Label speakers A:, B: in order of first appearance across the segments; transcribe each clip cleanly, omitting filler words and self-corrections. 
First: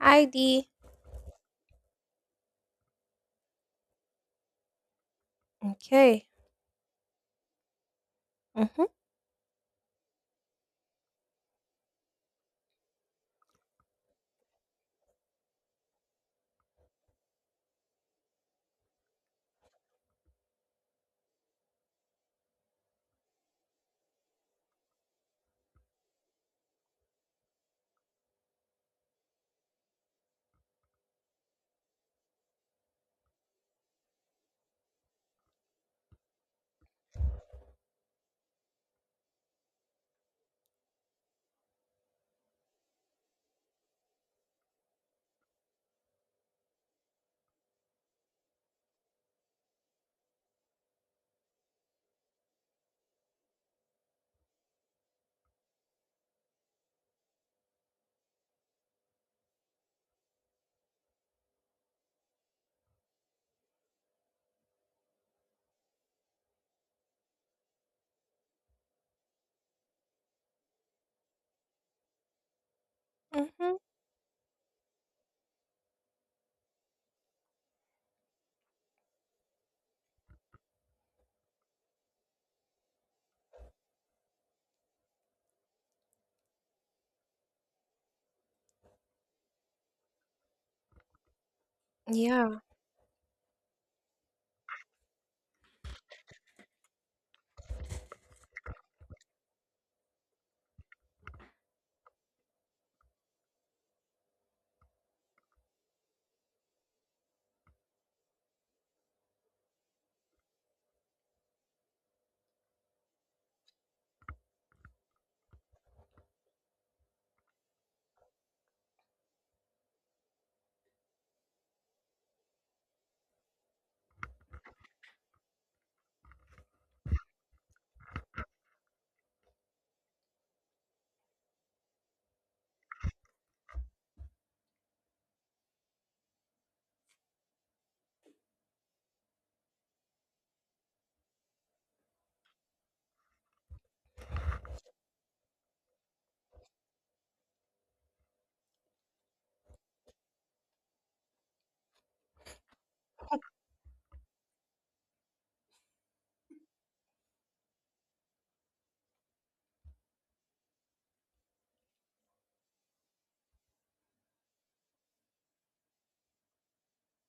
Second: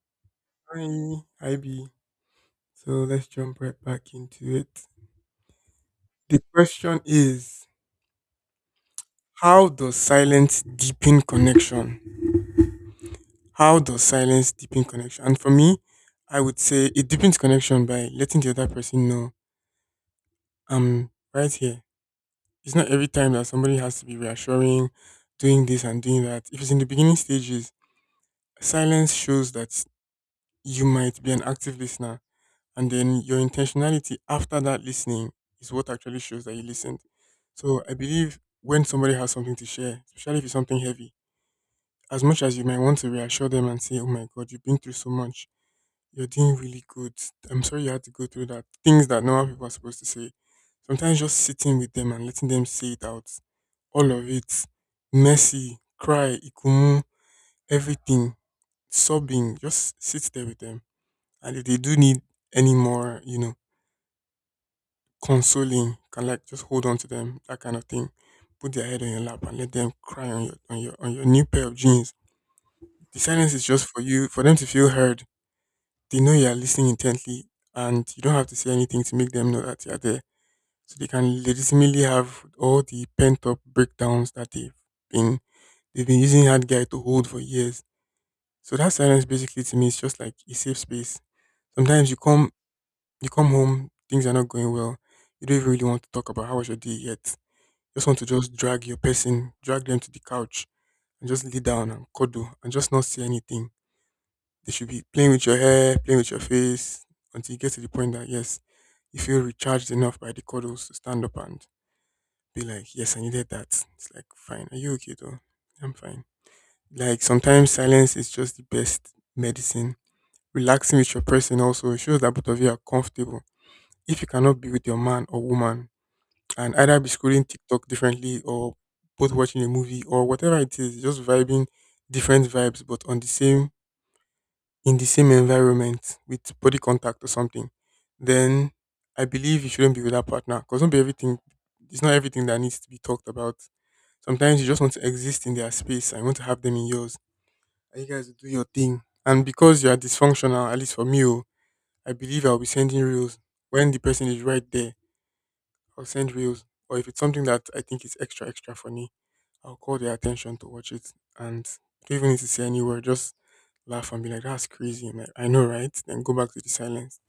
A: ID.
B: Hi, Ivy. So let's jump right back into it.
A: Okay.
B: The question is,
A: Mhm.
B: how does silence deepen connection? How does silence deepen connection? And for me, I would say it deepens connection by letting the other person know I'm right here. It's not every time that somebody has to be reassuring, doing this and doing that. If it's in the beginning stages, silence shows that you might be an active listener, and then your intentionality after that listening is what actually shows that you listened. So I believe when somebody has something to share, especially if it's something heavy, as much as you might want to reassure them and say, "Oh my God, you've been through so much. You're doing really good. I'm sorry you had to go through that." Things that normal people are supposed to say. Sometimes just sitting with them and letting them say it out, all of it, messy, cry, ikumu, everything, sobbing, just sit there with them. And if they do need any more, you know, consoling, can like just hold on to them, that kind of thing. Put their head on your lap and let them cry on your on your on your new pair of jeans. The silence is
A: Mhm.
B: just for you, for them to feel heard. They know you are listening intently, and you don't have to say anything to make them know that you are there. So they can legitimately have all the pent up breakdowns that been they've been using that guy to hold for years. So that silence basically to me is just like a safe space. Sometimes you come
A: Yeah.
B: you come home, things are not going well. You don't even really want to talk about how was your day yet. Just want to just drag your person, drag them to the couch and just lay down and cuddle and just not say anything. They should be playing with your hair, playing with your face until you get to the point that yes, you feel recharged enough by the cuddles to stand up and be like, "Yes, I needed that." It's like fine. "Are you okay though?" "I'm fine." Like sometimes silence is just the best medicine. Relaxing with your person also shows that both of you are comfortable. If you cannot be with your man or woman, and either be scrolling TikTok differently or both watching a movie or whatever it is, just vibing different vibes but on the same, in the same environment with body contact or something, then I believe you shouldn't be with that partner because not be everything it's not everything that needs to be talked about. Sometimes you just want to exist in their space and you want to have them in yours. And you guys will do your thing. And because you are dysfunctional, at least for me, oh, I believe I'll be sending reels when the person is right there. I'll send reels. Or if it's something that I think is extra extra funny, I'll call their attention to watch it and don't even need to say any word, just laugh and be like, "That's crazy." I'm like, "I know, right?" Then go back to the silence.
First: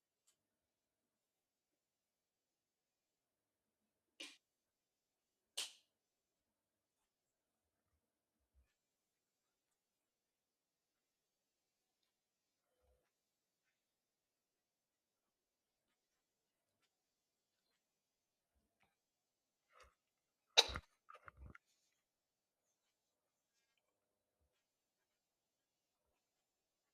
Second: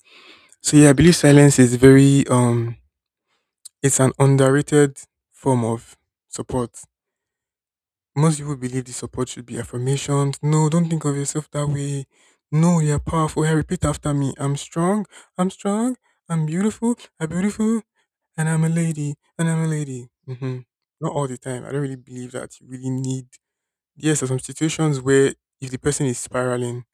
B: So yeah, I believe silence is very it's an underrated form of support. Most people believe the support should be affirmations. "No, don't think of yourself that way. No, you're powerful. Hey, repeat after me. I'm strong." "I'm strong." "I'm beautiful." "I'm beautiful." "And I'm a lady." "And I'm a lady." Not all the time. I don't really believe that you really need. Yes, there's some situations where if the person is spiraling,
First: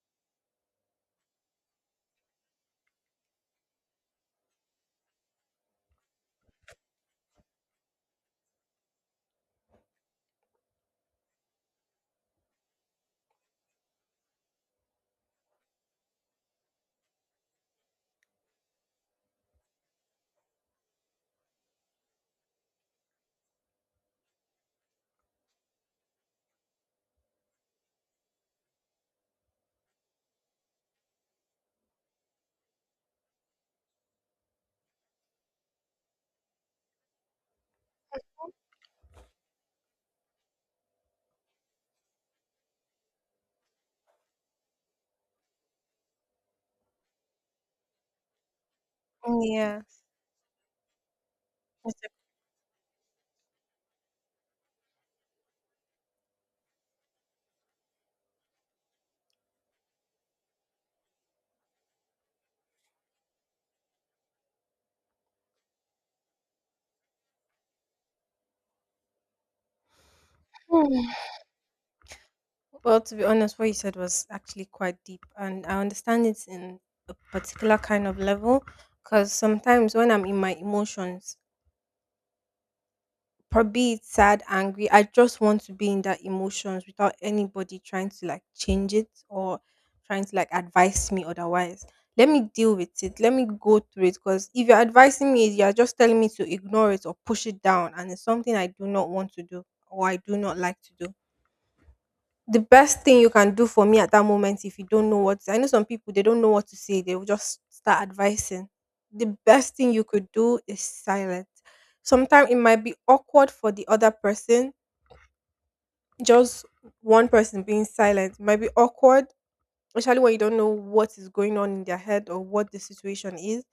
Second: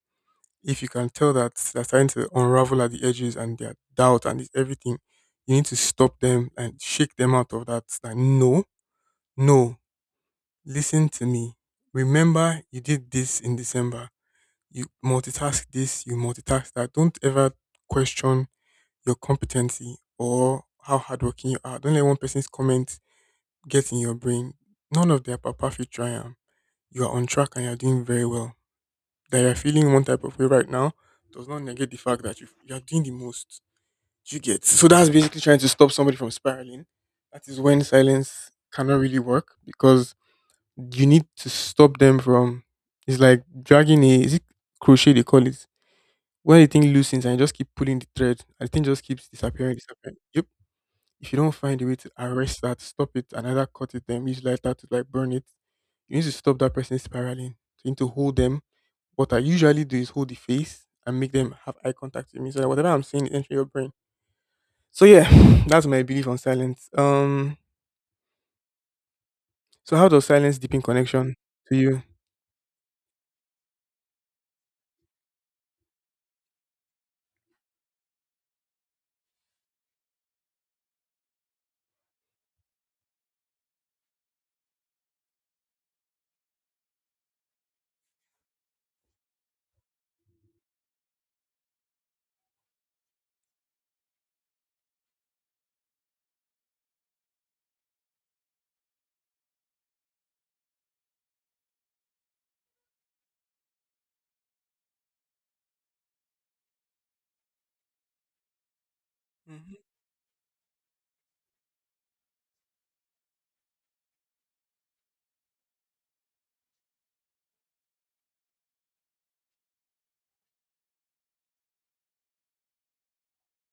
B: if you can tell that they're starting to unravel at the edges and their doubt and this everything, you need to stop them and shake them out of that. Like, no, no, listen to me. Remember, you did this in December. You multitask this, you multitask that. Don't ever question your competency or how hardworking you are. Don't let one person's comment get in your brain, none of their papa fit try am. You are on track and you're doing very well. That you're feeling one type of way right now does not negate the fact that you are doing the most. Do you get? So that's basically trying to stop somebody from spiraling. That is when silence cannot really work because you need to stop them from. It's like dragging a, is it crochet they call it, when the thing loosens and you just keep pulling the thread and the thing just keeps disappearing,
A: Yeah.
B: disappearing. Yep. If you don't find a way
A: It's a-
B: to arrest that, stop it, and either cut it, then use lighter to like burn it, you need to stop that person spiraling. So you need to hold them. What I usually do is hold the face and make them have eye contact with me so that whatever I'm saying is entering your brain. So yeah, that's my belief on silence. So how does silence deepen
A: Hmm.
B: connection to you?
A: Well, to be honest, what you said was actually quite deep, and I understand it in a particular kind of level. Because sometimes when I'm in my emotions, probably it's sad, angry. I just want to be in that emotions without anybody trying to like change it or trying to like advise me otherwise. Let me deal with it. Let me go through it. Because if you're advising me, you're just telling me to ignore it or push it down. And it's something I do not want to do or I do not like to do. The best thing you can do for me at that moment, if you don't know what, I know some people, they don't know what to say, they will just start advising. The best
B: Hmm.
A: thing you could do is silent. Sometimes it might be awkward for the other person, just one person being silent might be awkward, especially when you don't know what is going on in their head or what the situation is.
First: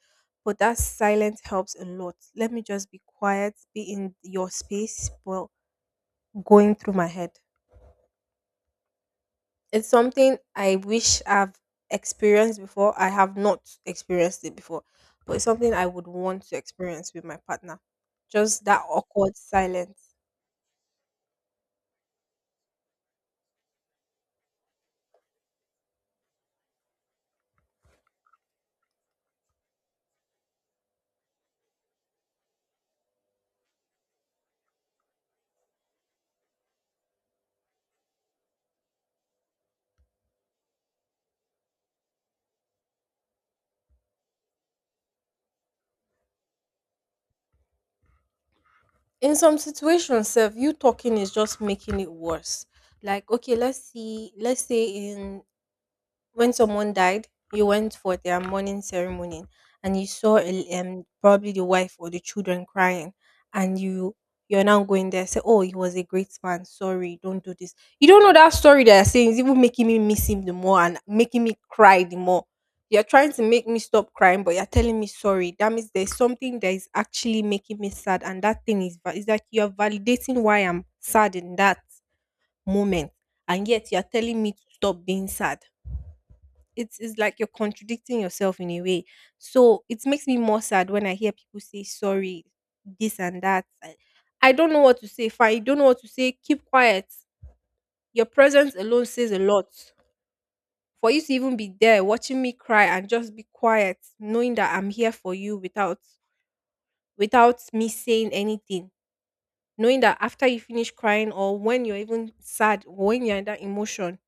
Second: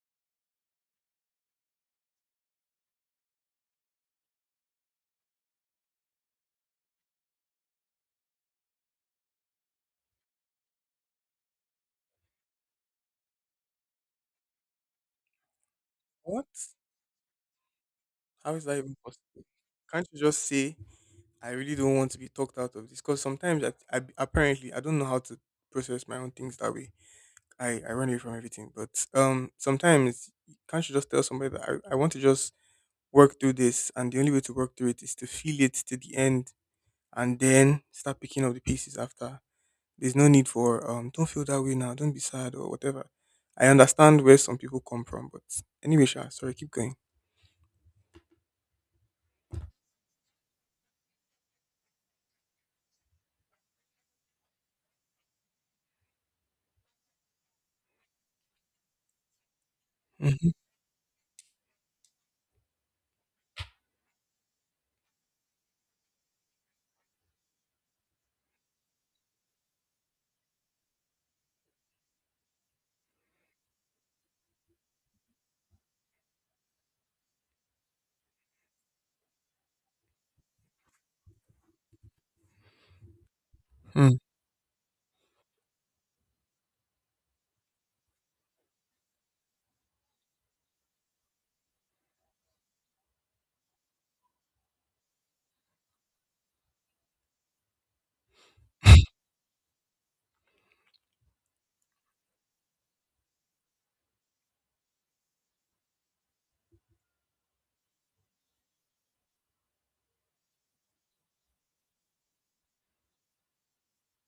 A: But that silence helps a lot. Let me just be quiet, be in your space, well, going through my head. It's something I wish I've experienced before. I have not experienced it before, but it's something I would want
B: What?
A: to experience with my partner.
B: How is
A: Just
B: that
A: that
B: even
A: awkward
B: possible? Can't
A: silence.
B: you just say, "I really don't want to be talked out of this because sometimes I apparently I don't know how to process my own things that way. I run away from everything." But sometimes can't you just tell somebody that I want to just work through this, and the only way to work through it is to feel it to the end and then start picking up the pieces after. There's no need for don't feel that way now, don't be sad or whatever. I understand where some people come from, but anyway, Sha, sorry, keep going.
A: In some situations, self, you talking is just making it worse. Like, okay, let's see, let's say in when someone died, you went for their mourning ceremony and you saw
B: Mm-hmm.
A: probably the wife or the children crying. And you're now going there, say, "Oh, he was a great man, sorry, don't do this." You don't know, that story they're saying is even making me miss him the more, and making me cry the more. You're trying to make me stop crying, but you're telling me sorry. That means there's something that is actually making me sad, and that thing is, is like you're validating why I'm sad in that moment. And yet you're telling me to stop being sad. It's like you're contradicting yourself in a way. So it makes me more sad when I hear people say sorry, this and that. I don't know what to say. Fine, you don't know what to say. Keep quiet. Your presence alone says a lot. For you to even be there watching me cry and just be quiet, knowing that I'm here for you without me saying anything. Knowing that after you finish crying or when you're even sad, when you're in that emotion,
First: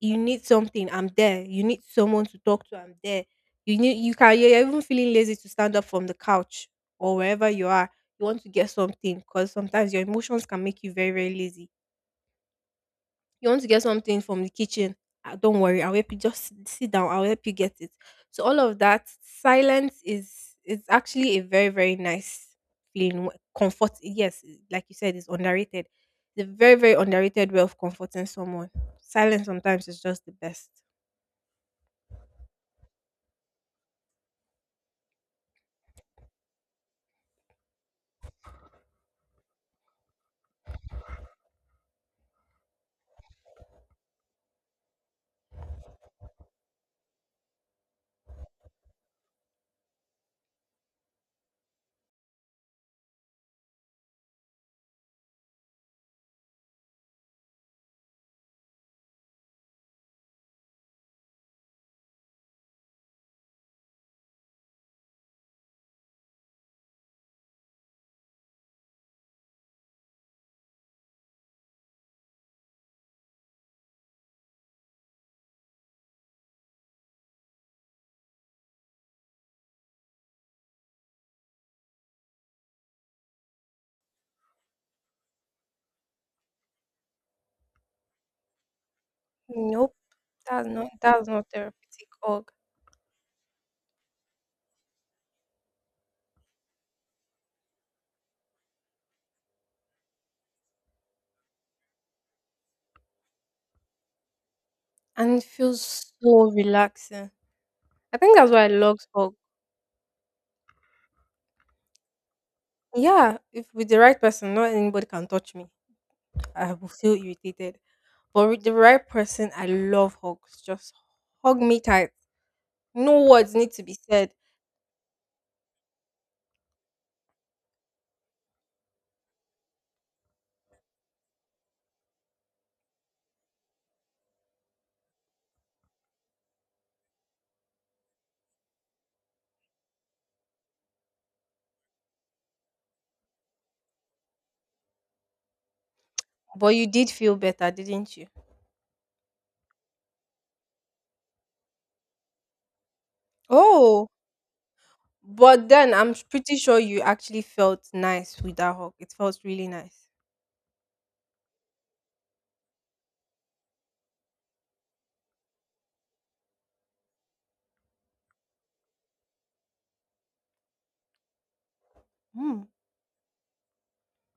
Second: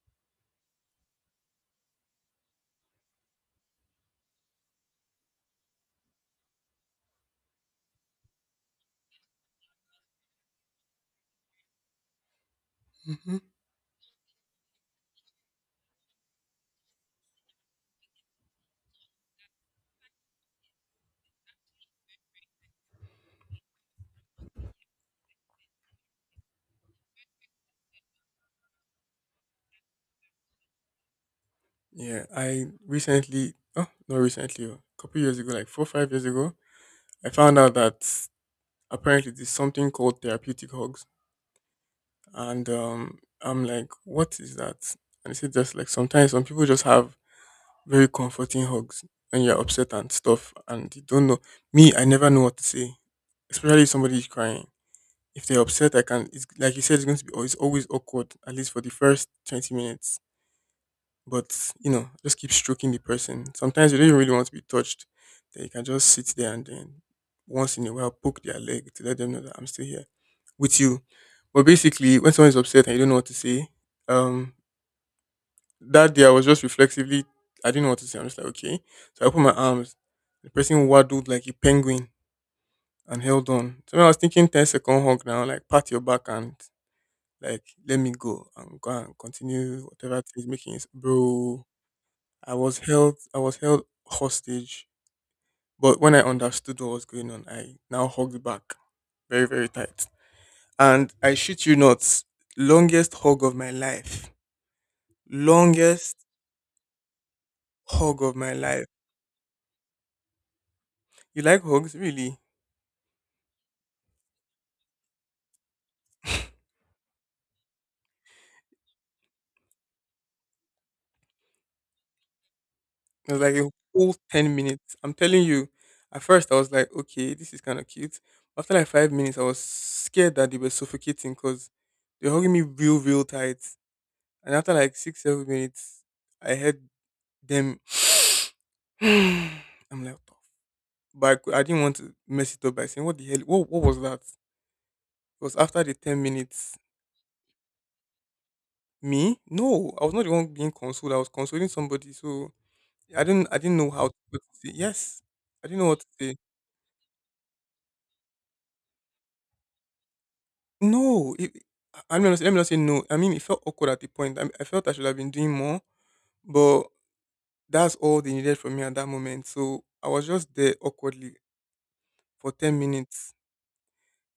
A: you need something, I'm there. You need someone to talk to, I'm there. You need you can you're even feeling lazy to stand up from the couch or wherever you are. You want to get something because sometimes your emotions can make you very, very lazy.
B: Mm-hmm.
A: You want to get something from the kitchen. "Ah, don't worry, I'll help you. Just sit down. I'll help you get it." So all of that silence is actually a very, very nice feeling. Comfort, yes, like you said, is underrated. It's a very, very underrated way of comforting someone. Silence sometimes is just the best.
B: Yeah, I recently, oh, not recently oh, a couple years ago, like 4 or 5 years ago, I found out that apparently there's something called therapeutic hugs. And I'm like, what is that? And it's just like sometimes some people just have very comforting hugs, and you're upset and stuff and you don't know. Me, I never know what to say, especially if somebody is crying. If they're upset, I can it's like you said, it's going to be, it's always awkward, at least for the first 20 minutes. But you know, just keep stroking the person. Sometimes you don't even really want to be touched, then you can just sit there and then once in a while poke their leg to let them know that I'm still here with you. But basically when someone is upset and you don't know what to say, um that day I was just reflexively, I didn't know what to say. I'm just like, okay. So I put my arms. The person waddled like a penguin and held on. So when I was thinking 10 second hug now, like pat your back and like let me go and go and continue
A: Nope,
B: whatever thing is
A: that's
B: making it.
A: not that's not
B: Bro,
A: therapeutic org,
B: I was held hostage. But when I understood what was going on, I now hugged back very, very tight. And I shit you not, longest hug of my life.
A: and it feels
B: Longest
A: so relaxing. I
B: hug of
A: think that's
B: my
A: why I
B: life.
A: love org.
B: You like hugs, really?
A: Yeah, if with the right person, not anybody can touch me. I will feel irritated, but with the right person, I love hugs. Just hug me tight. No
B: It was like
A: words
B: a
A: need to be
B: whole
A: said,
B: 10 minutes. I'm telling you, at first I was like, okay, this is kind of cute. After like 5 minutes, I was scared that they were suffocating because they were hugging me real, real tight. And after like 6, 7 minutes, I heard them. I'm like, "What the f-" but I, I didn't want to mess it up by saying, what the hell? What was that? It was after the 10
A: but
B: minutes.
A: you did feel better, didn't you?
B: Me? No, I was not the one being consoled. I was consoling somebody. So I didn't know
A: Oh,
B: how to what to say. Yes, I
A: but
B: didn't know
A: then
B: what to
A: I'm
B: say.
A: pretty sure you actually felt nice with that hug. It felt really nice.
B: No, it- I mean, let me not say no. I mean, it felt awkward at the point. I felt I should have been doing more, but that's all they needed from me at that moment. So I was just there awkwardly for
A: Hmm.
B: 10 minutes,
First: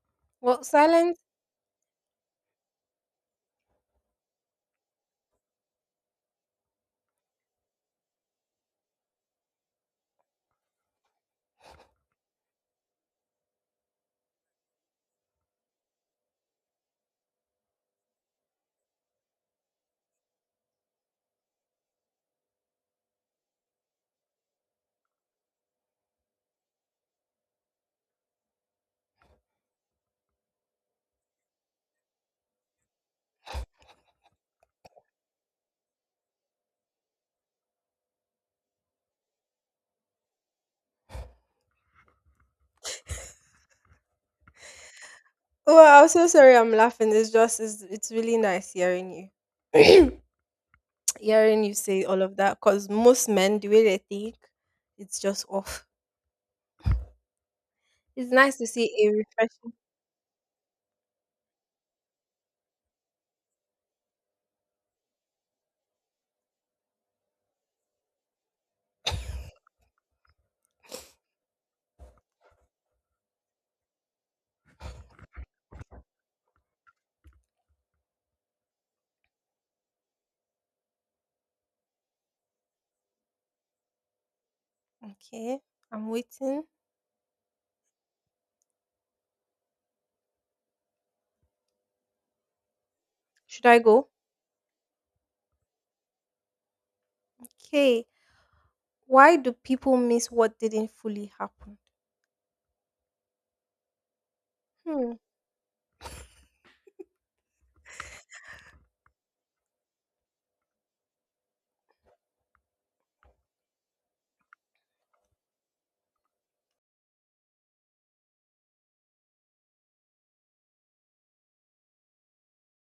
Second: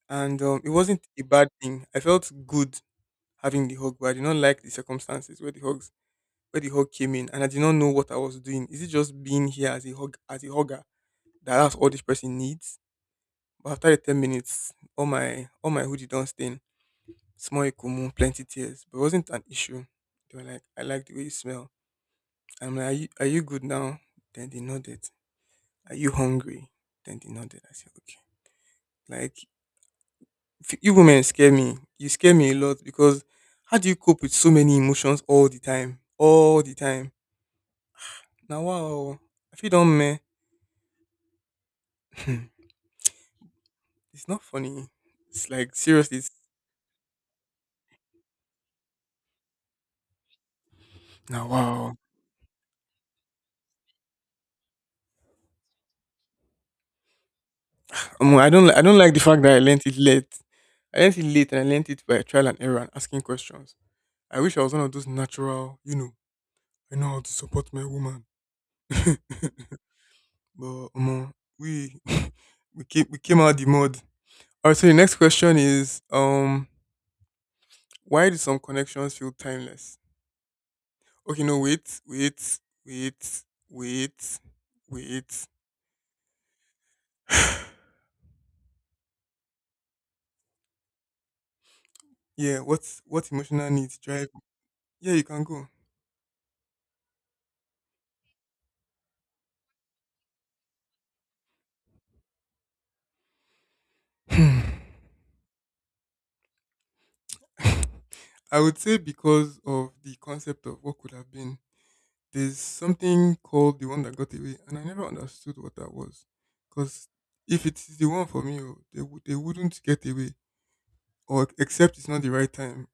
B: and
A: Well,
B: it wasn't
A: silence.
B: a bad thing. I felt good having the hug, but I did not like the circumstances where the hugs where the hug came in, and I did not know what I was doing. Is it just being here as a hug, as a hugger, that that's all this person needs? But after the 10 minutes, all my hoodie don't stay. Small Ikumu, plenty tears, but it wasn't an issue. They were like, "I like the way you smell." I'm like, "Are you, are you good now?" Then they nodded. "Are you hungry?" Then they nodded. I said, okay. Like, f- you women scare me. You scare me a lot because how do you cope with so many emotions all the time? All the time. Now, wow. If you don't, meh, it's not funny. It's like,
A: Well, I'm
B: seriously,
A: so
B: it's,
A: sorry I'm laughing. It's just it's really nice hearing you.
B: now,
A: Hearing you
B: wow.
A: say all of that because most men, the way they think, it's just off. It's nice to
B: I
A: see
B: don't
A: a
B: like the fact that I
A: refreshing.
B: learned it late. I learned it late and I learned it by trial and error and asking questions. I wish I was one of those natural, you know, I know how to support my woman. but we we came out the mud. Alright, so the next question is why do some connections feel timeless? Okay, no, wait, wait, wait, wait, wait.
A: Okay, I'm waiting.
B: yeah, what
A: Should
B: emotional
A: I
B: needs
A: go?
B: drive? Yeah, you can go.
A: Okay. Why do people miss what didn't fully happen?
B: Hmm.
A: Hmm.
B: I would say because of the concept of what could have been. There's something called the one that got away, and I never understood what that was. Because if it is the one for me, they wouldn't get away, or except it's not the right time,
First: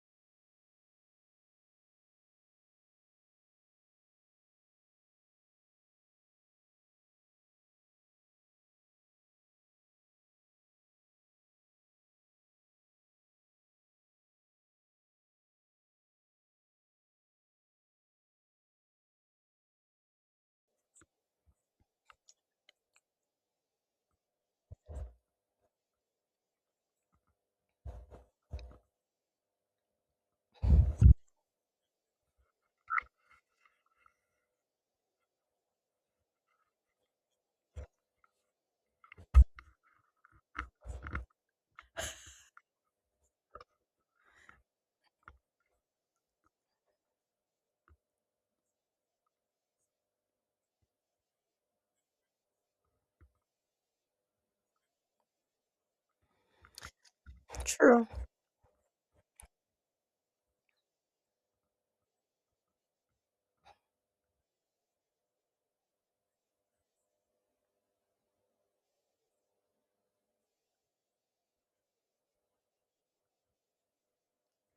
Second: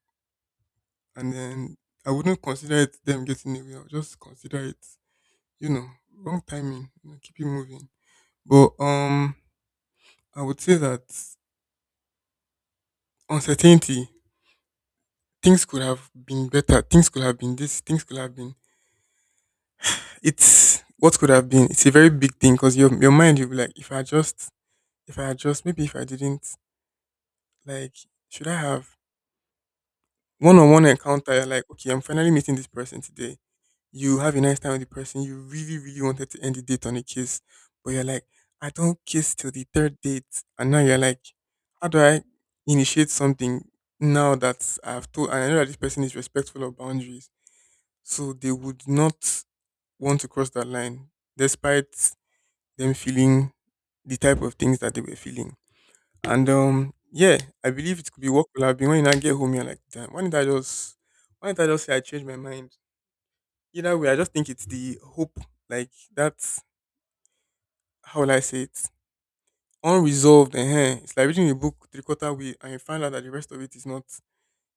B: and then I wouldn't consider it them getting away. I'll just consider it, you know, wrong timing. You know, keep it moving. But I would say that uncertainty, things could have been better. Things could have been this. Things could have been. It's what could have been. It's a very big thing because your mind you'll be like, if I just if I had just maybe if I didn't like should I have one on one encounter you're like, okay, I'm finally meeting this person today. You have a nice time with the person, you really, really wanted to end the date on a kiss, but you're like, I don't kiss till the third date. And now you're like, how do I initiate something now that I've told and I know that this person is respectful of boundaries. So they would not want to cross that line despite them feeling the type of things that they were feeling. And yeah, I believe
A: True.
B: it could be what could have been when I get home. You're like, damn, why did I just say I changed my mind? Either way, I just think it's the hope. Like that's how will I say it? Unresolved. It's like reading a book three quarter way, and you find out that the rest of it is not,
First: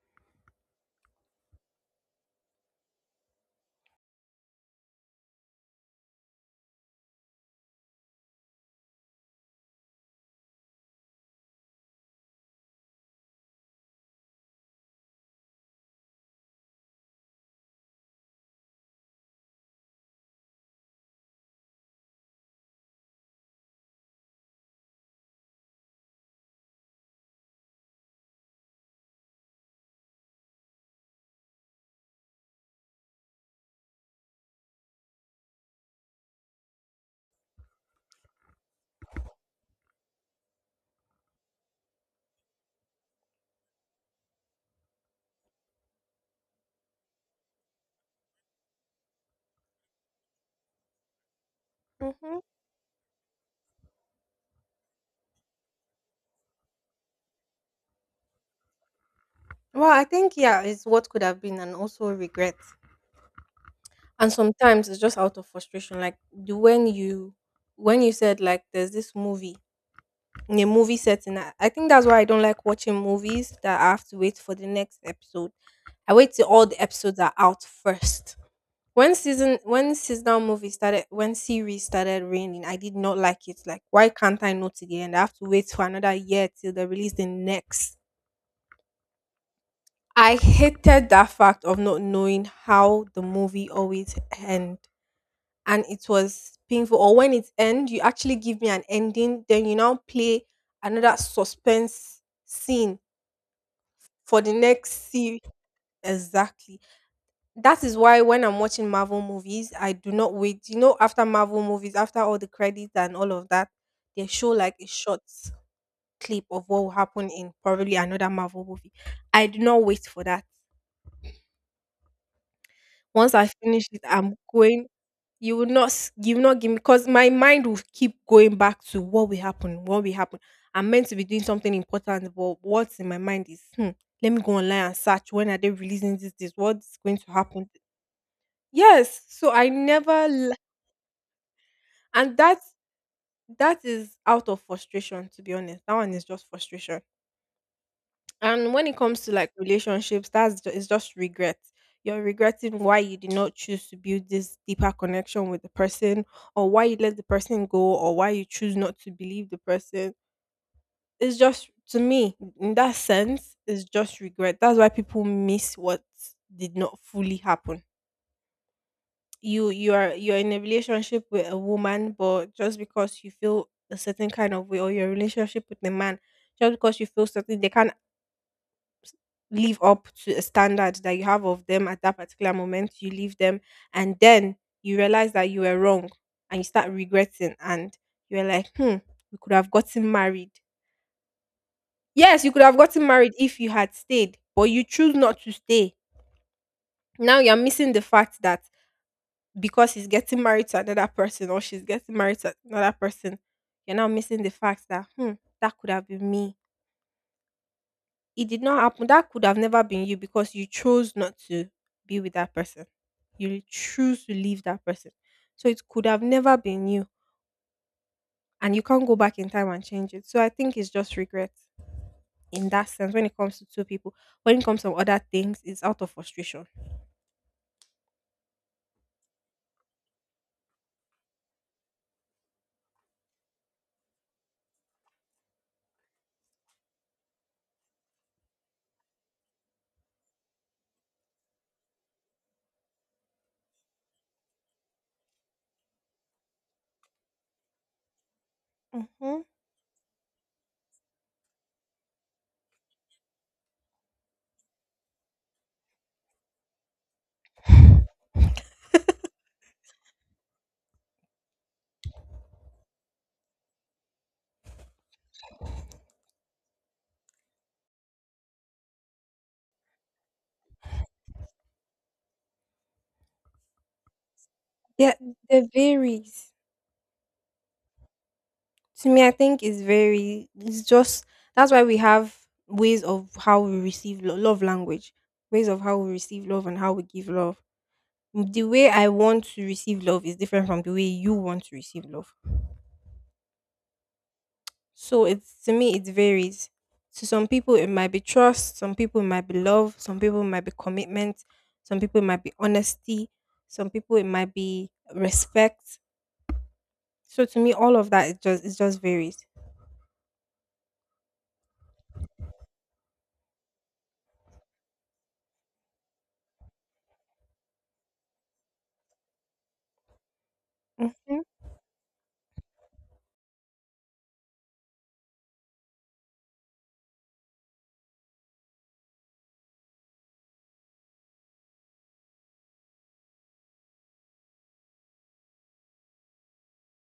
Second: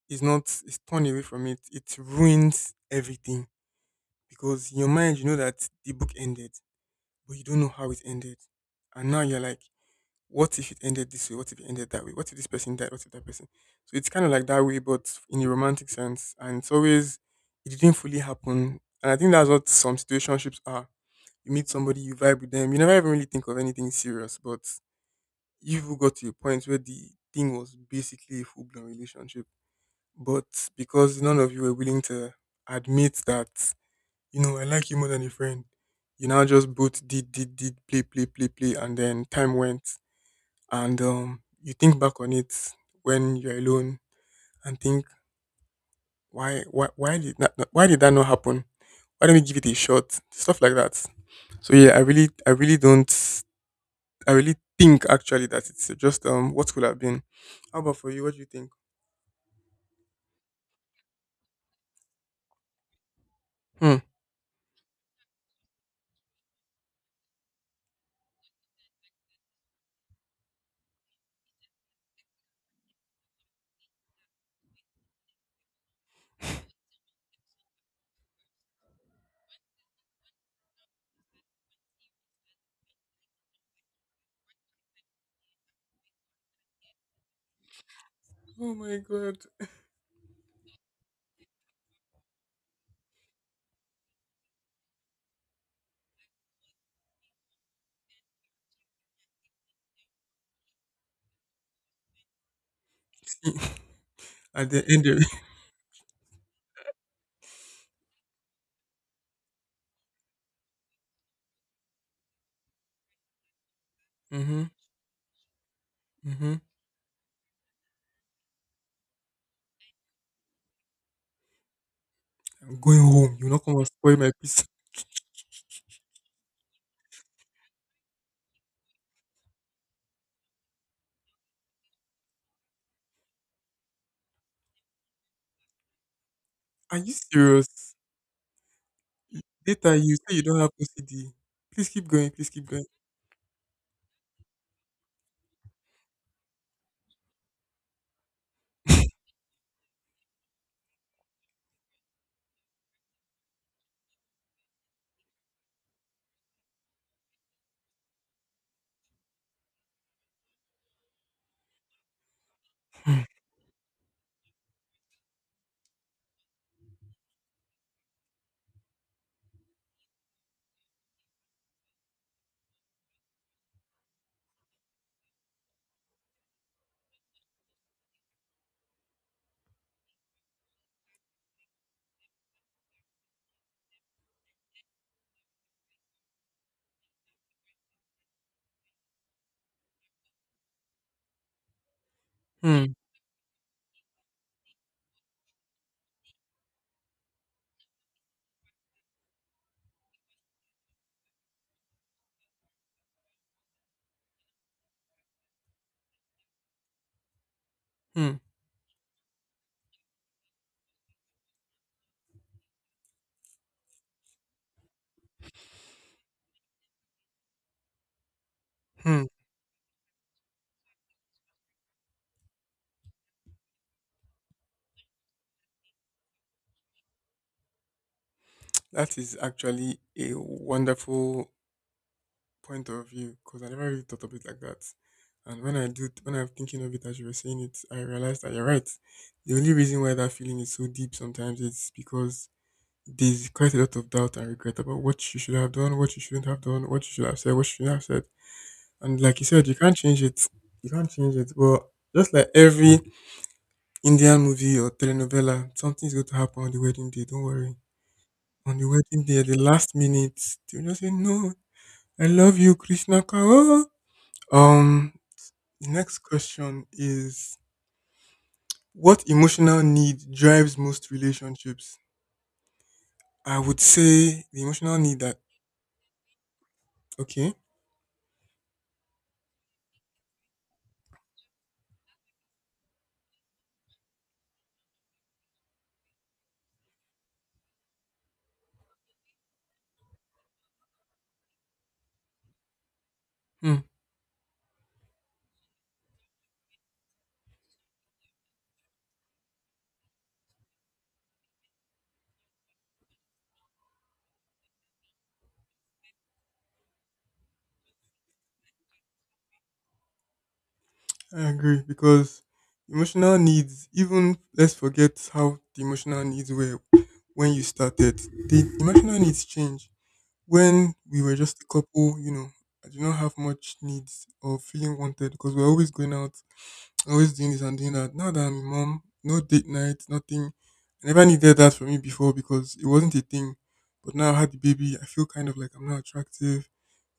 B: is torn away from it. It ruins everything because in your mind you know that the book ended, but you don't know how it ended, and now you're like what if it ended this way? What if it ended that way? What if this person died? What if that person? So it's kind of like that way, but in a romantic sense. And it's always, it didn't fully happen. And I think that's what some situationships are. You meet somebody, you vibe with them, you never even really think of anything serious, but you've got to a point where the thing was basically a full blown relationship. But because none of you were willing to admit that, you know, I like you more than a friend, you now just both did, play, play, play, play, and then time went and you think back on it when you're alone and think why did that not happen? Why don't we give it a shot? Stuff like that. So yeah,
A: Mm-hmm.
B: I really don't I really think actually that it's just what could have been. How about for you? What do you think?
A: Well, I think, yeah, it's what could have been and also regret.
B: Hmm.
A: And sometimes it's just out of frustration. Like, the when you said, like, there's this movie, in a movie setting. I think that's why I don't like watching movies that I have to wait for the next episode. I wait till all the episodes are out first. When season when seasonal movie started when series started raining, I did not like it. Like, why can't I know till the end? I have to wait for another year till they release the next.
B: Oh my god!
A: I hated that fact of not knowing how the movie always end. And it was painful. Or when it end, you actually give me an ending, then you now play another suspense scene for the
B: At the end
A: next
B: of
A: series. Exactly. That is why when I'm watching Marvel movies, I do not wait. After Marvel movies, after all the credits and all of that, they show
B: mm-hmm,
A: like a short clip
B: mm-hmm.
A: of what will happen in probably another Marvel movie. I do not wait for that.
B: I'm going
A: Once
B: home.
A: I
B: You're not gonna
A: finish it,
B: spoil my
A: I'm
B: peace.
A: going. You will not give me, because my mind will keep going back to what will happen. What will happen. I'm meant to be doing something important, but what's in my mind is, let me go online and search. When are they releasing this? This
B: Are
A: what's
B: you
A: going to happen?
B: serious?
A: Yes, so I
B: Later you
A: never
B: say you
A: l
B: don't have OCD. Please keep going.
A: and
B: Please
A: that
B: keep going.
A: that is out of frustration, to be honest. That one is just frustration. And when it comes to, like, relationships, that's ju it's just regret. You're regretting why you did not choose to build this deeper connection with the person, or why you let the person go, or why you choose not to believe the person. It's just to me, in that
B: Hmm.
A: sense, it's just regret. That's why people miss what did not fully happen. You're in a relationship with a woman, but just because you feel a certain kind of way, or your relationship with a man, just because you feel certain they can't live up to a standard that you have of them at that particular moment, you leave them. And then you realize that you were wrong, and you start regretting, and you're like, hmm, we could have gotten married. Yes, you could have
B: Hmm.
A: gotten married if you had stayed, but you choose not to stay. Now you're missing the fact that, because he's getting married to another person or she's getting married to another person, you're now missing the fact that, hmm, that could have been me.
B: Hmm.
A: It did not happen. That could have never been you because you chose not to be with that person. You choose to leave that person. So it could have never been you. And you can't go
B: Hmm.
A: back in time and change it. So I think it's just regret in that sense when it comes to two people. When it comes to other things, it's out of frustration.
B: That is actually a wonderful point of view because I never really thought of it like that. And when I do, when I'm thinking of it as you were saying it, I realized that you're right. The only reason why that feeling is so deep sometimes is because there's quite a lot of doubt and regret about what you should have done, what you shouldn't have done, what you should have said, what you shouldn't have said. And like
A: Mm-hmm.
B: you said, you can't change it. You can't change it. But just like every Indian movie or telenovela, something's going to happen on the wedding day. Don't worry on the wedding day at the last minute, they will just say, no, I love you, Krishna Kaur. Um, the next question is what emotional need drives most relationships? I would say the emotional
A: Yeah,
B: need that
A: there varies.
B: okay.
A: To me, I think it's very it's just that's why we have ways of how we receive love language, ways of how we receive love and how we give love. The way I want to receive love is different from the way you want to receive love.
B: Hmm,
A: So it's, to me, it varies. To some people it might be trust, some people it might be love, some people it might be commitment, some people it might be honesty, some people it might be respect. So, to me, all of that, it just varies.
B: I agree because emotional needs, even let's forget how the emotional needs were when you started. The emotional needs change. When we were
A: Mhm.
B: just a couple, you know, I did not have much needs or feeling wanted because we're always going out always doing this and doing that. Now that I'm a mom, no date night, nothing. I never needed that from me before because it wasn't a thing. But now I had the baby, I feel kind of like I'm not attractive.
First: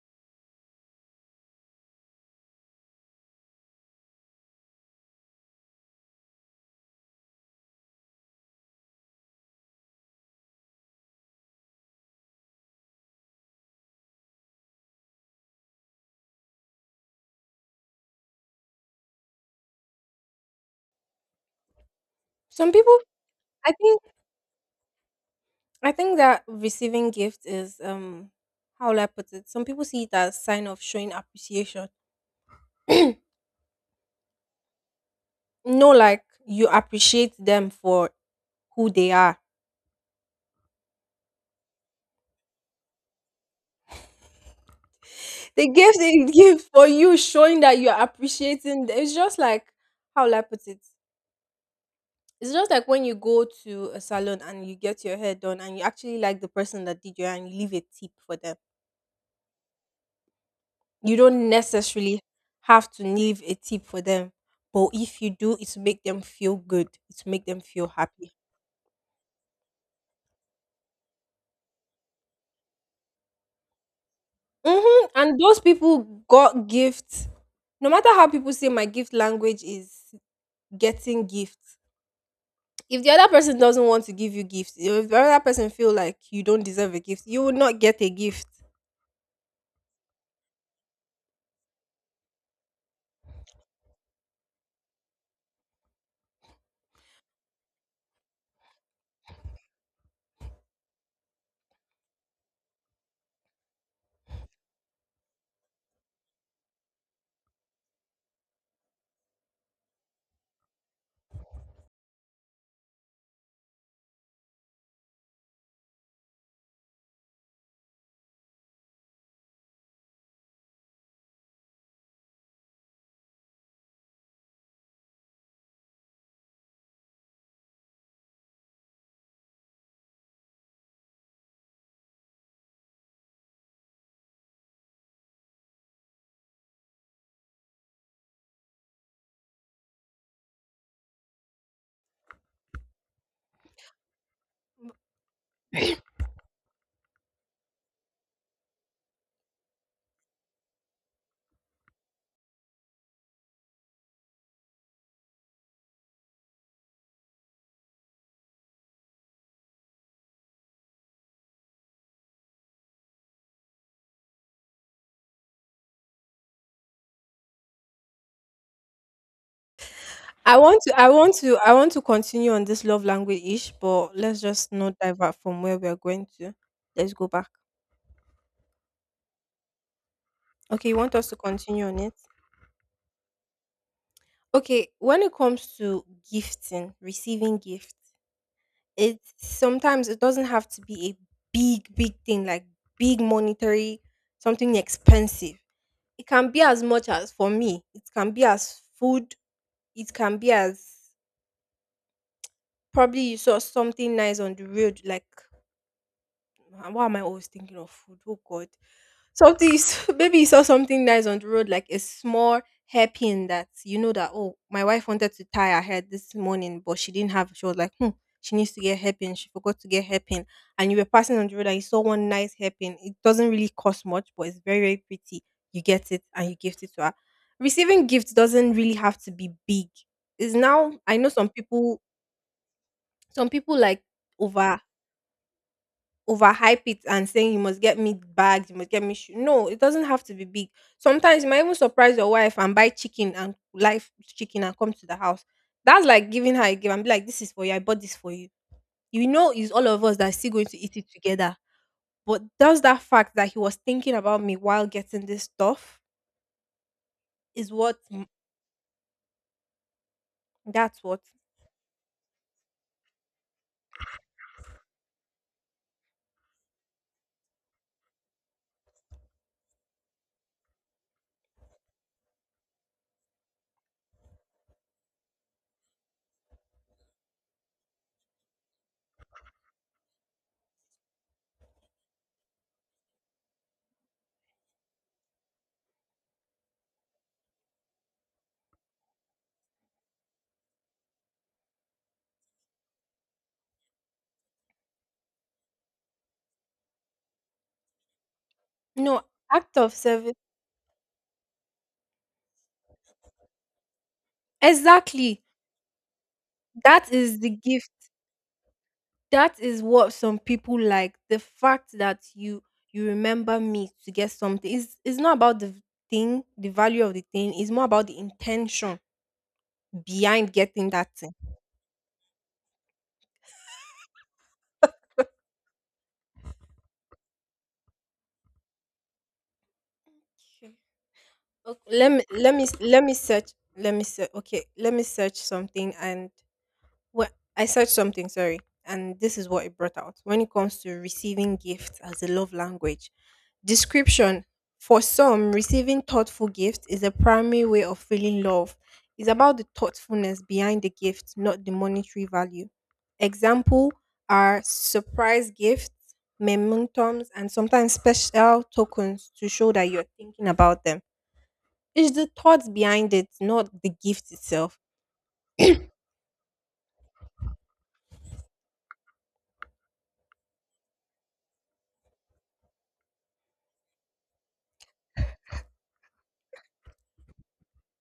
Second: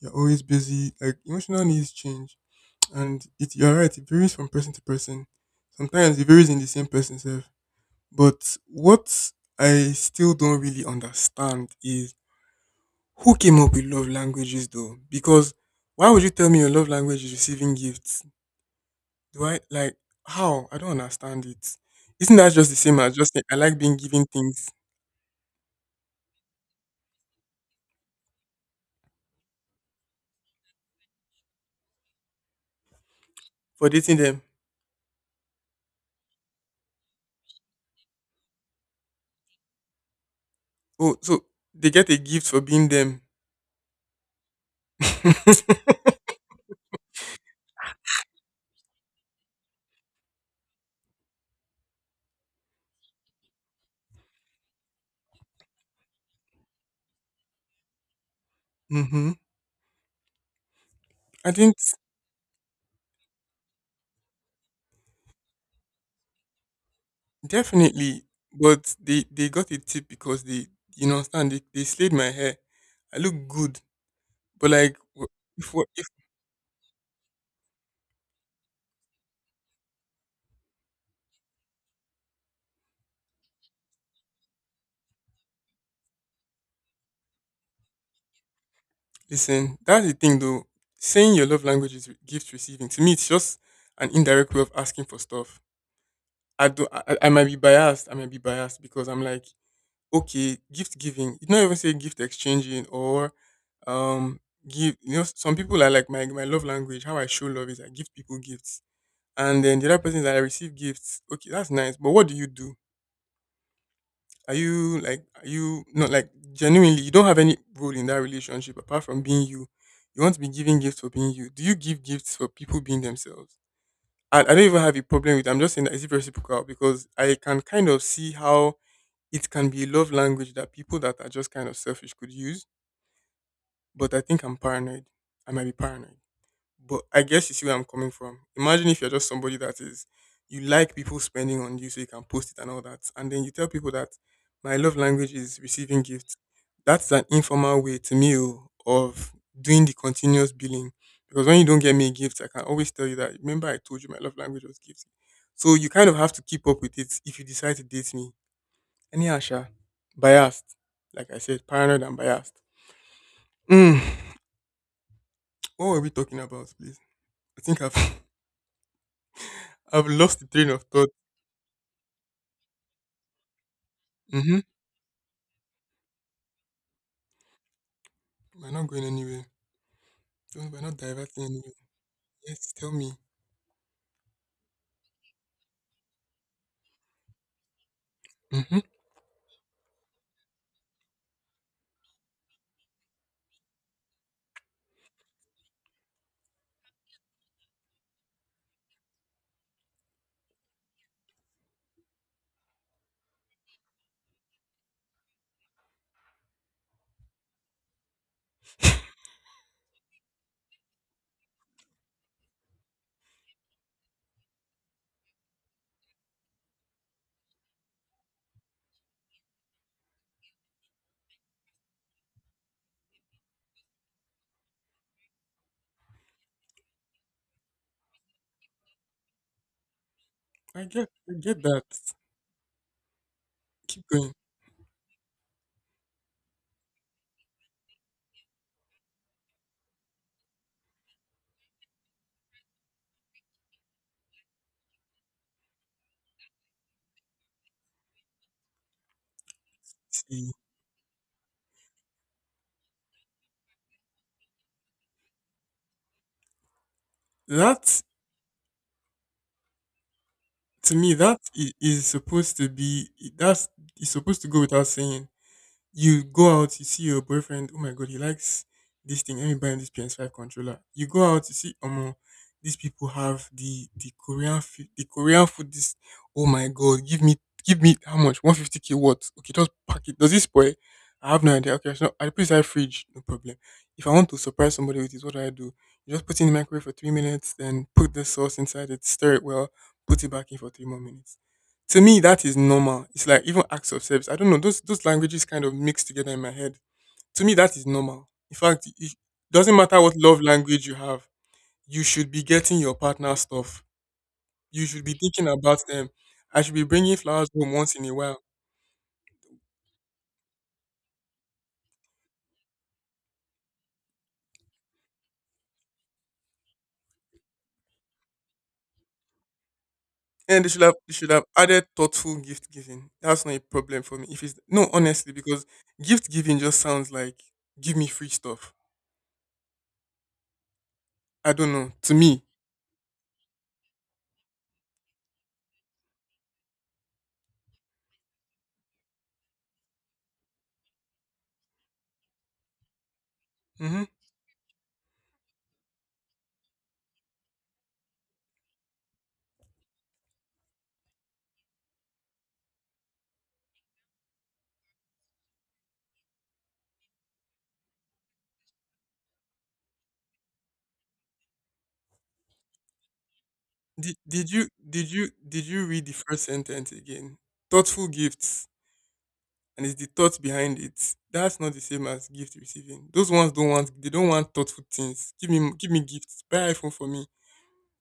B: You're always busy. Like emotional needs change, and it you're right. It varies from person to person. Sometimes it varies in the same person self. But what I still don't really understand is who came up with love languages though? Because why would you tell me your love language is receiving gifts? Do I like how? I don't understand it. Isn't that just
A: some
B: the
A: people
B: same as just saying I
A: I
B: like being
A: think
B: given things
A: I think that receiving gifts is how will I put it? Some people see it as sign of showing appreciation. No,
B: for dating them?
A: like, you appreciate them for who they are.
B: Oh, so they get a gift for being them.
A: The gift they give for you, showing that you're appreciating. It's just like, how will I put it? It's just like when you go to a salon and you get your hair done and you actually like the person that did your hair and you leave a tip for them.
B: Hmm.
A: You don't
B: I think
A: necessarily have to leave a tip for them, but if you do, it's make them feel good. It's make them feel
B: definitely,
A: happy.
B: but they got a tip because they you know understand they slayed my hair. I look good, but like
A: Hmm.
B: wh-
A: And those
B: if what
A: people
B: if
A: got gifts. No matter how people say my gift language is getting gifts. If the other person doesn't want to give you gifts, if the other person feel like you don't deserve a gift, you will not get a gift.
B: listen, that's the thing though. Saying your love language is gift receiving to me, it's just an indirect way of asking for stuff. I do. I might be biased. I might be biased because I'm like okay, gift giving. It's not even say gift exchanging or um give you know some people are like my love language, how I show love is I give people gifts. And then the other person is that I receive gifts. Okay, that's nice. But what do you do? Are you like are you not like genuinely you don't have any role in that relationship apart from being you. You want to be giving gifts for being you. Do you give gifts for people being themselves? I don't even have a problem with I'm just saying that it's reciprocal because I can kind of see how it can be a love language that people that are just kind of selfish could use. But I think I'm paranoid. I might be paranoid. But I guess you see where I'm coming from. Imagine if you're just somebody that is, you like people spending on you so you can post it and all that. And then you tell people that my love language is receiving gifts. That's an informal way to me oh, of doing the continuous billing. Because when you don't get me a gift, I can always tell you that, remember I told you my love language was gifts. So you kind of have to keep up with it if you decide to date me any Asha, biased. Like I said, paranoid and biased. Mm, what were we talking about, please? I think I've I've lost the
A: I
B: train of
A: want to, I
B: thought.
A: want to, I want to continue on this love language ish, but let's
B: Mm-hmm.
A: just not divert from where we are going to. Let's go back.
B: We're not going anywhere. Don't- We're
A: Okay,
B: not
A: you want us to
B: diverting anywhere.
A: continue on it?
B: Yes, tell me.
A: Okay, when it comes to gifting, receiving gifts,
B: Mm-hmm.
A: it sometimes it doesn't have to be a big, big thing, like big monetary, something expensive. It can be as much as, for me, it can be as food. It can be as, probably you saw something nice on the road. Like, why am I always thinking of food? Oh God! Maybe you saw something nice on the road, like a small hairpin, that you know that, oh, my wife wanted to tie her hair this morning, but she didn't have. She was like, hmm, she needs to get hairpin. She forgot to get hairpin, and you were passing on the road and you saw one nice hairpin. It doesn't really cost much, but it's very, very pretty. You get it and you gift it to her. Receiving gifts doesn't really have to be big. Is now I know
B: I
A: some
B: get that.
A: people, some people like
B: Keep going.
A: over overhype it and saying you must get me bags, you must get me shoe. No, it doesn't have to be big. Sometimes you might even surprise your wife and buy chicken, and live chicken, and come to the house. That's like giving her a gift and be like, "This is for you, I bought this for you." You know, it's all of us that are
B: See
A: still going to eat it together. But does that, fact that he was thinking about me while getting this stuff, is what,
B: that to
A: that's
B: me
A: what.
B: is supposed to be that's is supposed to go without saying you go out, you see your boyfriend, oh my god, he likes this thing. Let me buy him this PS5 controller. You go out, you see these people have the Korean food the Korean food this oh my god, give me how much? 150k what? Okay, just pack it. Does this spoil? I have no idea. Okay, so I put it inside fridge, no problem. If I want to surprise somebody with this, what do I do? You just put it in the microwave for 3 minutes, then put the sauce inside it, stir it well, put it back in for 3 more minutes. To me, that is normal. It's like even acts of service. I don't know. Those languages kind of mix together in my head. To me, that is normal. In fact, it
A: No,
B: doesn't
A: act of
B: matter what
A: service.
B: love language you have. You should be getting your partner stuff. You should be
A: Exactly.
B: thinking about them. I should be
A: That
B: bringing
A: is
B: flowers
A: the
B: home
A: gift.
B: once in a while.
A: That is what some people like. The fact that you remember me to get something, is it's not about the thing, the value of the thing. It's more about the intention behind
B: And
A: getting
B: they
A: that
B: should
A: thing.
B: have added thoughtful gift giving. That's not a problem for me. If it's no, honestly, because gift giving just sounds like give me free stuff.
A: Sure.
B: I don't know.
A: Okay, let
B: To
A: me
B: me.
A: let me let me search. Let me search. Okay, let me search something and, well, I searched something, sorry, and this is what it brought out. When it comes to receiving gifts as a love language,
B: Mhm.
A: description, for some, receiving thoughtful gifts is a primary way of feeling love. It's about the thoughtfulness behind the gift, not the monetary value. Example are surprise gifts, mementos, and sometimes special tokens to show that you're thinking about them. It's the thoughts behind it, not the
B: Did
A: gift
B: did you
A: itself.
B: did you did you read the first sentence again? Thoughtful gifts, and it's the thought behind it. That's not the same as gift receiving. Those ones don't want thoughtful things. Give me gifts. Buy iPhone for me.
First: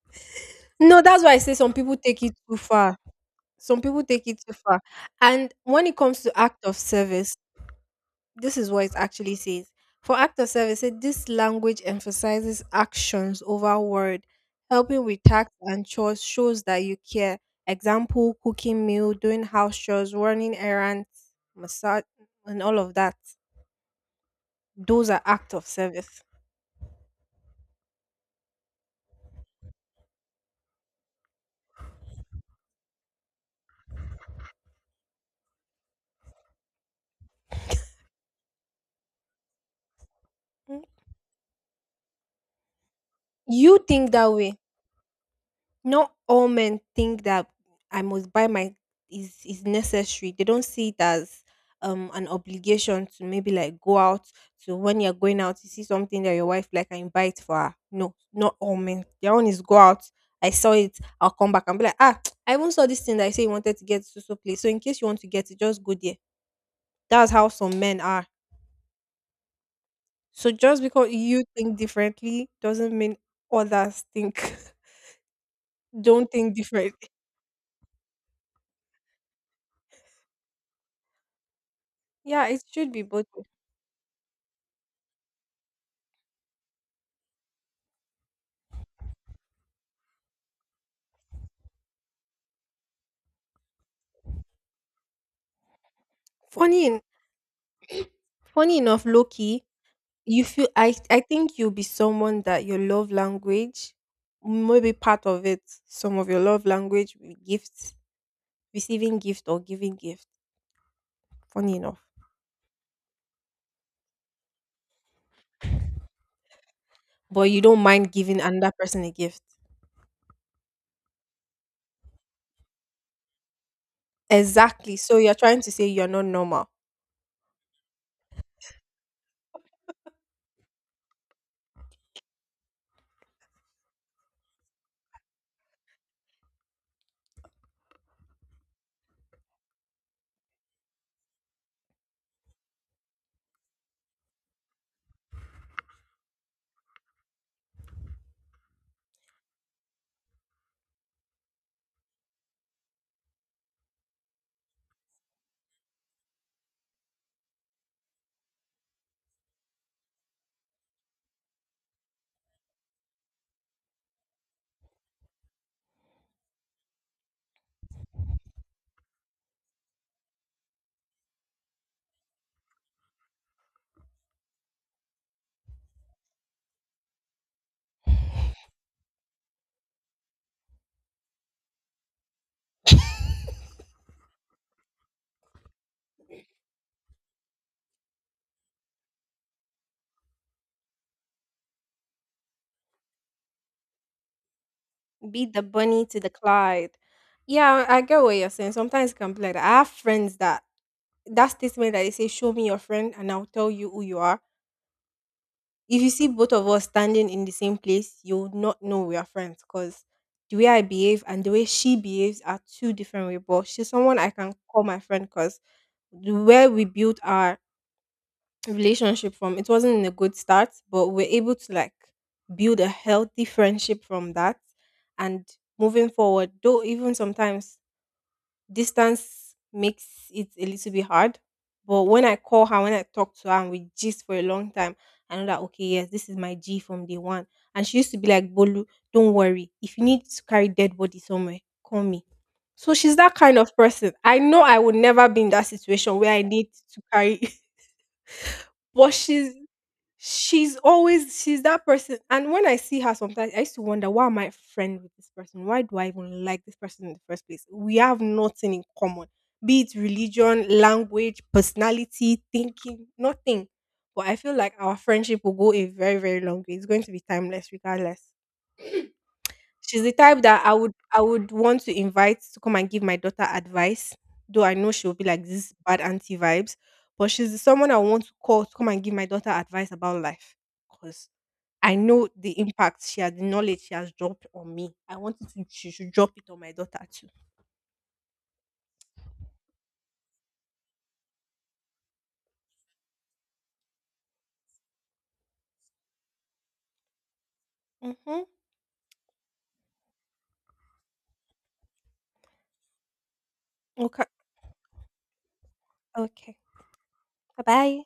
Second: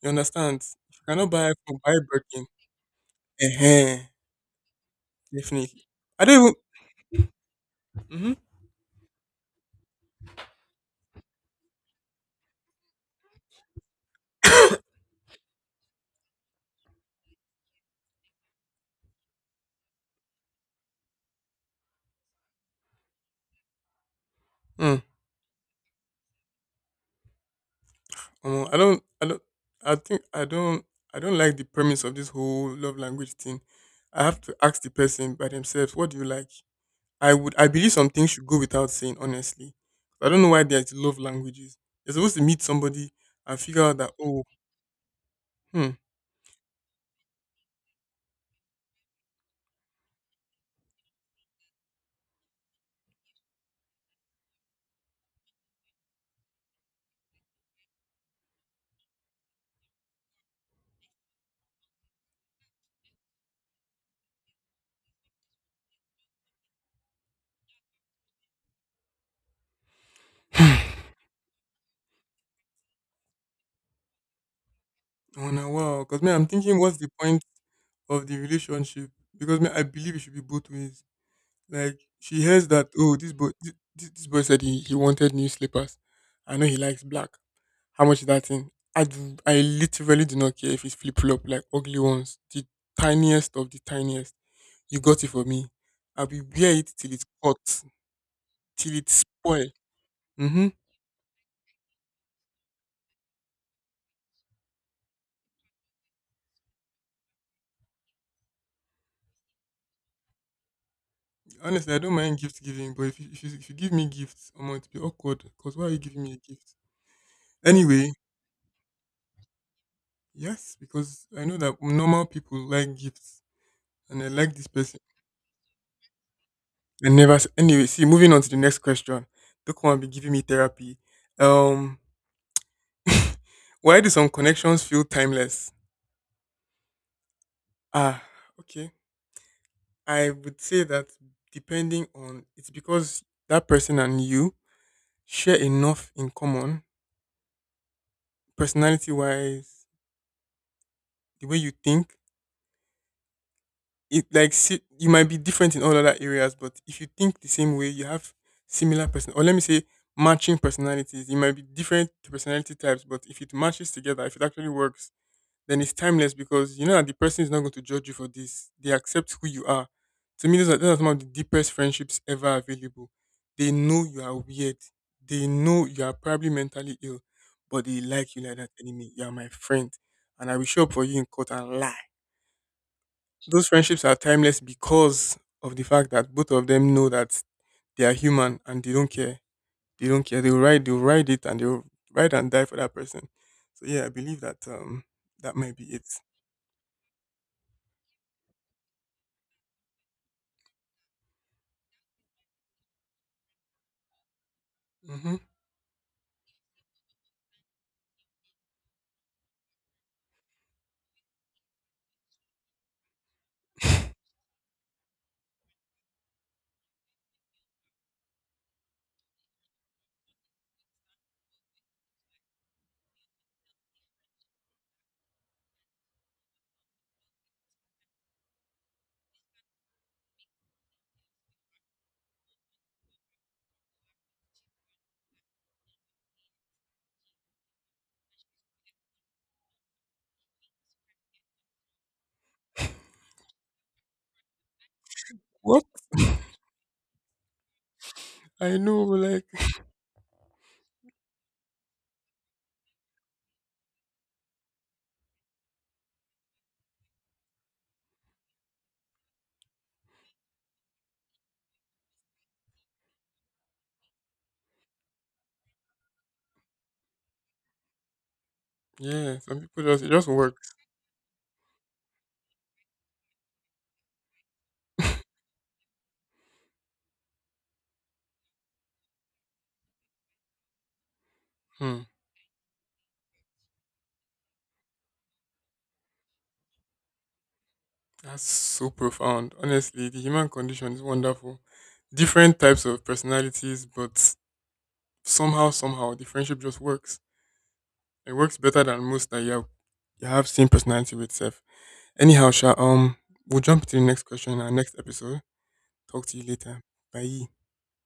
B: You understand? If you
A: No, that's
B: cannot
A: why I
B: buy
A: say some
B: iPhone, buy
A: people take it
B: Birkin.
A: too far. Some
B: Eh
A: people take it too far. And
B: definitely.
A: when it comes
B: I
A: to
B: don't even.
A: act of service,
B: Mm-hmm.
A: this is what it actually says. For act of service, this language emphasizes actions over word. Helping with tasks and chores shows that you care. Example, cooking meal, doing house chores, running errands, massage, and all of that.
B: Mm,
A: Those are act of service.
B: Omo, I don't. I think I don't. I don't like the premise of this whole love language thing. I have to ask the person by themselves, what do you like? I believe some things should go without saying, honestly. I don't know why
A: Mm.
B: there's love languages. You're supposed to meet somebody and
A: You
B: figure out
A: think
B: that
A: that way.
B: hmm,
A: Not all men think that I must buy my, is necessary. They don't see it as an obligation to maybe like go out. So when you're going out, you see something that your wife like and you buy it for her. No, not all men. Their own is go out. I saw it. I'll come back and be like, ah, I even saw this thing that I say you wanted to get so so place. So in case you want to get it, just go there. That's how some men are. So just because you think differently doesn't mean others think
B: oh now wow. Because me,
A: don't
B: I'm
A: think
B: thinking, what's the
A: differently.
B: point of the relationship? Because me, I believe it should be both ways. Like she
A: Yeah, it
B: hears that,
A: should be
B: oh,
A: both.
B: this boy said he wanted new slippers. I know he likes black. How much is that thing? I literally do not care if it's flip flop, like ugly ones, the tiniest of the tiniest. You got it for me. I will wear
A: Funny,
B: it
A: en-
B: till it's hot,
A: funny
B: till
A: enough,
B: it's
A: Loki,
B: spoil.
A: you feel,
B: Hmm.
A: I think you'll be someone that your love language, maybe part of it, some of your love language will be gifts, receiving gift or giving gift. Funny
B: Honestly, I
A: enough,
B: don't mind gift giving, but if you give me gifts, I'm going to be awkward because why are you giving me a gift?
A: but you don't
B: Anyway,
A: mind giving another person a gift.
B: yes, because I know that normal people like gifts and I like this
A: Exactly.
B: person.
A: So you're trying to say you're not normal.
B: I never, s- Anyway, see, moving on to the next question. Don't want to be giving me therapy. Um, why do some connections feel timeless? Ah, okay. I would say that depending on it's because that person and you share enough in common, personality wise, the way you think. You might be different in all other areas, but if you think the same way, you have similar person or let me say matching personalities. You might be different personality types, but if it matches together, if it actually works, then it's timeless, because you know that the person is not going to judge you for this. They accept who you are. To me, those are some of the deepest friendships ever available. They know you are weird, they know you are probably mentally ill, but they like you. Like that, enemy, you are my friend, and I will show up for you in court and lie. Those friendships are timeless because of the fact that both of them know that they are human and they don't care. They don't care. They'll ride it, and they'll ride and die for that person. So yeah, I believe that
A: Be
B: that
A: the
B: might be it.
A: bunny to the Clyde. Yeah, I get what you're saying. Sometimes it can be like that. I have friends that, that statement that they say, "Show me your friend, and I'll tell you who you are."
B: Hmm.
A: If you see both of us standing in the same place, you'll not know we are friends because the way I behave and the way she behaves are two different ways. But she's someone I can call my friend because where we built our relationship from, it wasn't in a good start, but we're able to like build a healthy friendship from that. And moving forward, though, even sometimes distance makes it a little bit hard. But when I call her, when I talk to her and we gist for a long time, I know that, okay, yes, this is my G from day one. And she used to be like, "Bolu, don't worry. If you need to carry dead body somewhere, call me." So she's that kind of person. I know I would never be in that
B: What
A: situation where I need to carry,
B: I know,
A: but
B: like,
A: she's always, she's that person, and when I see her sometimes, I used to wonder, why am I friend with this person? Why do I even like this person in the first place? We have nothing in common, be it religion, language, personality, thinking, nothing. But I feel like our friendship will go a very, very long way. It's going to be timeless regardless.
B: yeah, some people just,
A: She's
B: it
A: the
B: just
A: type that
B: works.
A: I would want to invite to come and give my daughter advice, though I know she will be like this bad auntie vibes. But she's someone I want to call to come and give my daughter advice about life. I
B: Hmm.
A: know the impact she had, the knowledge she has dropped on me. I wanted to, she should drop it on my daughter too.
B: That's so profound. Honestly, the human condition is wonderful. Different types of personalities, but somehow, somehow, the friendship just works. It
A: Mm-hmm.
B: works better than most, that you have same personality with self. Anyhow, Sha, we'll jump into the next
A: Okay.
B: question in our next episode. Talk to you
A: Okay.
B: later. Bye.
A: Bye bye.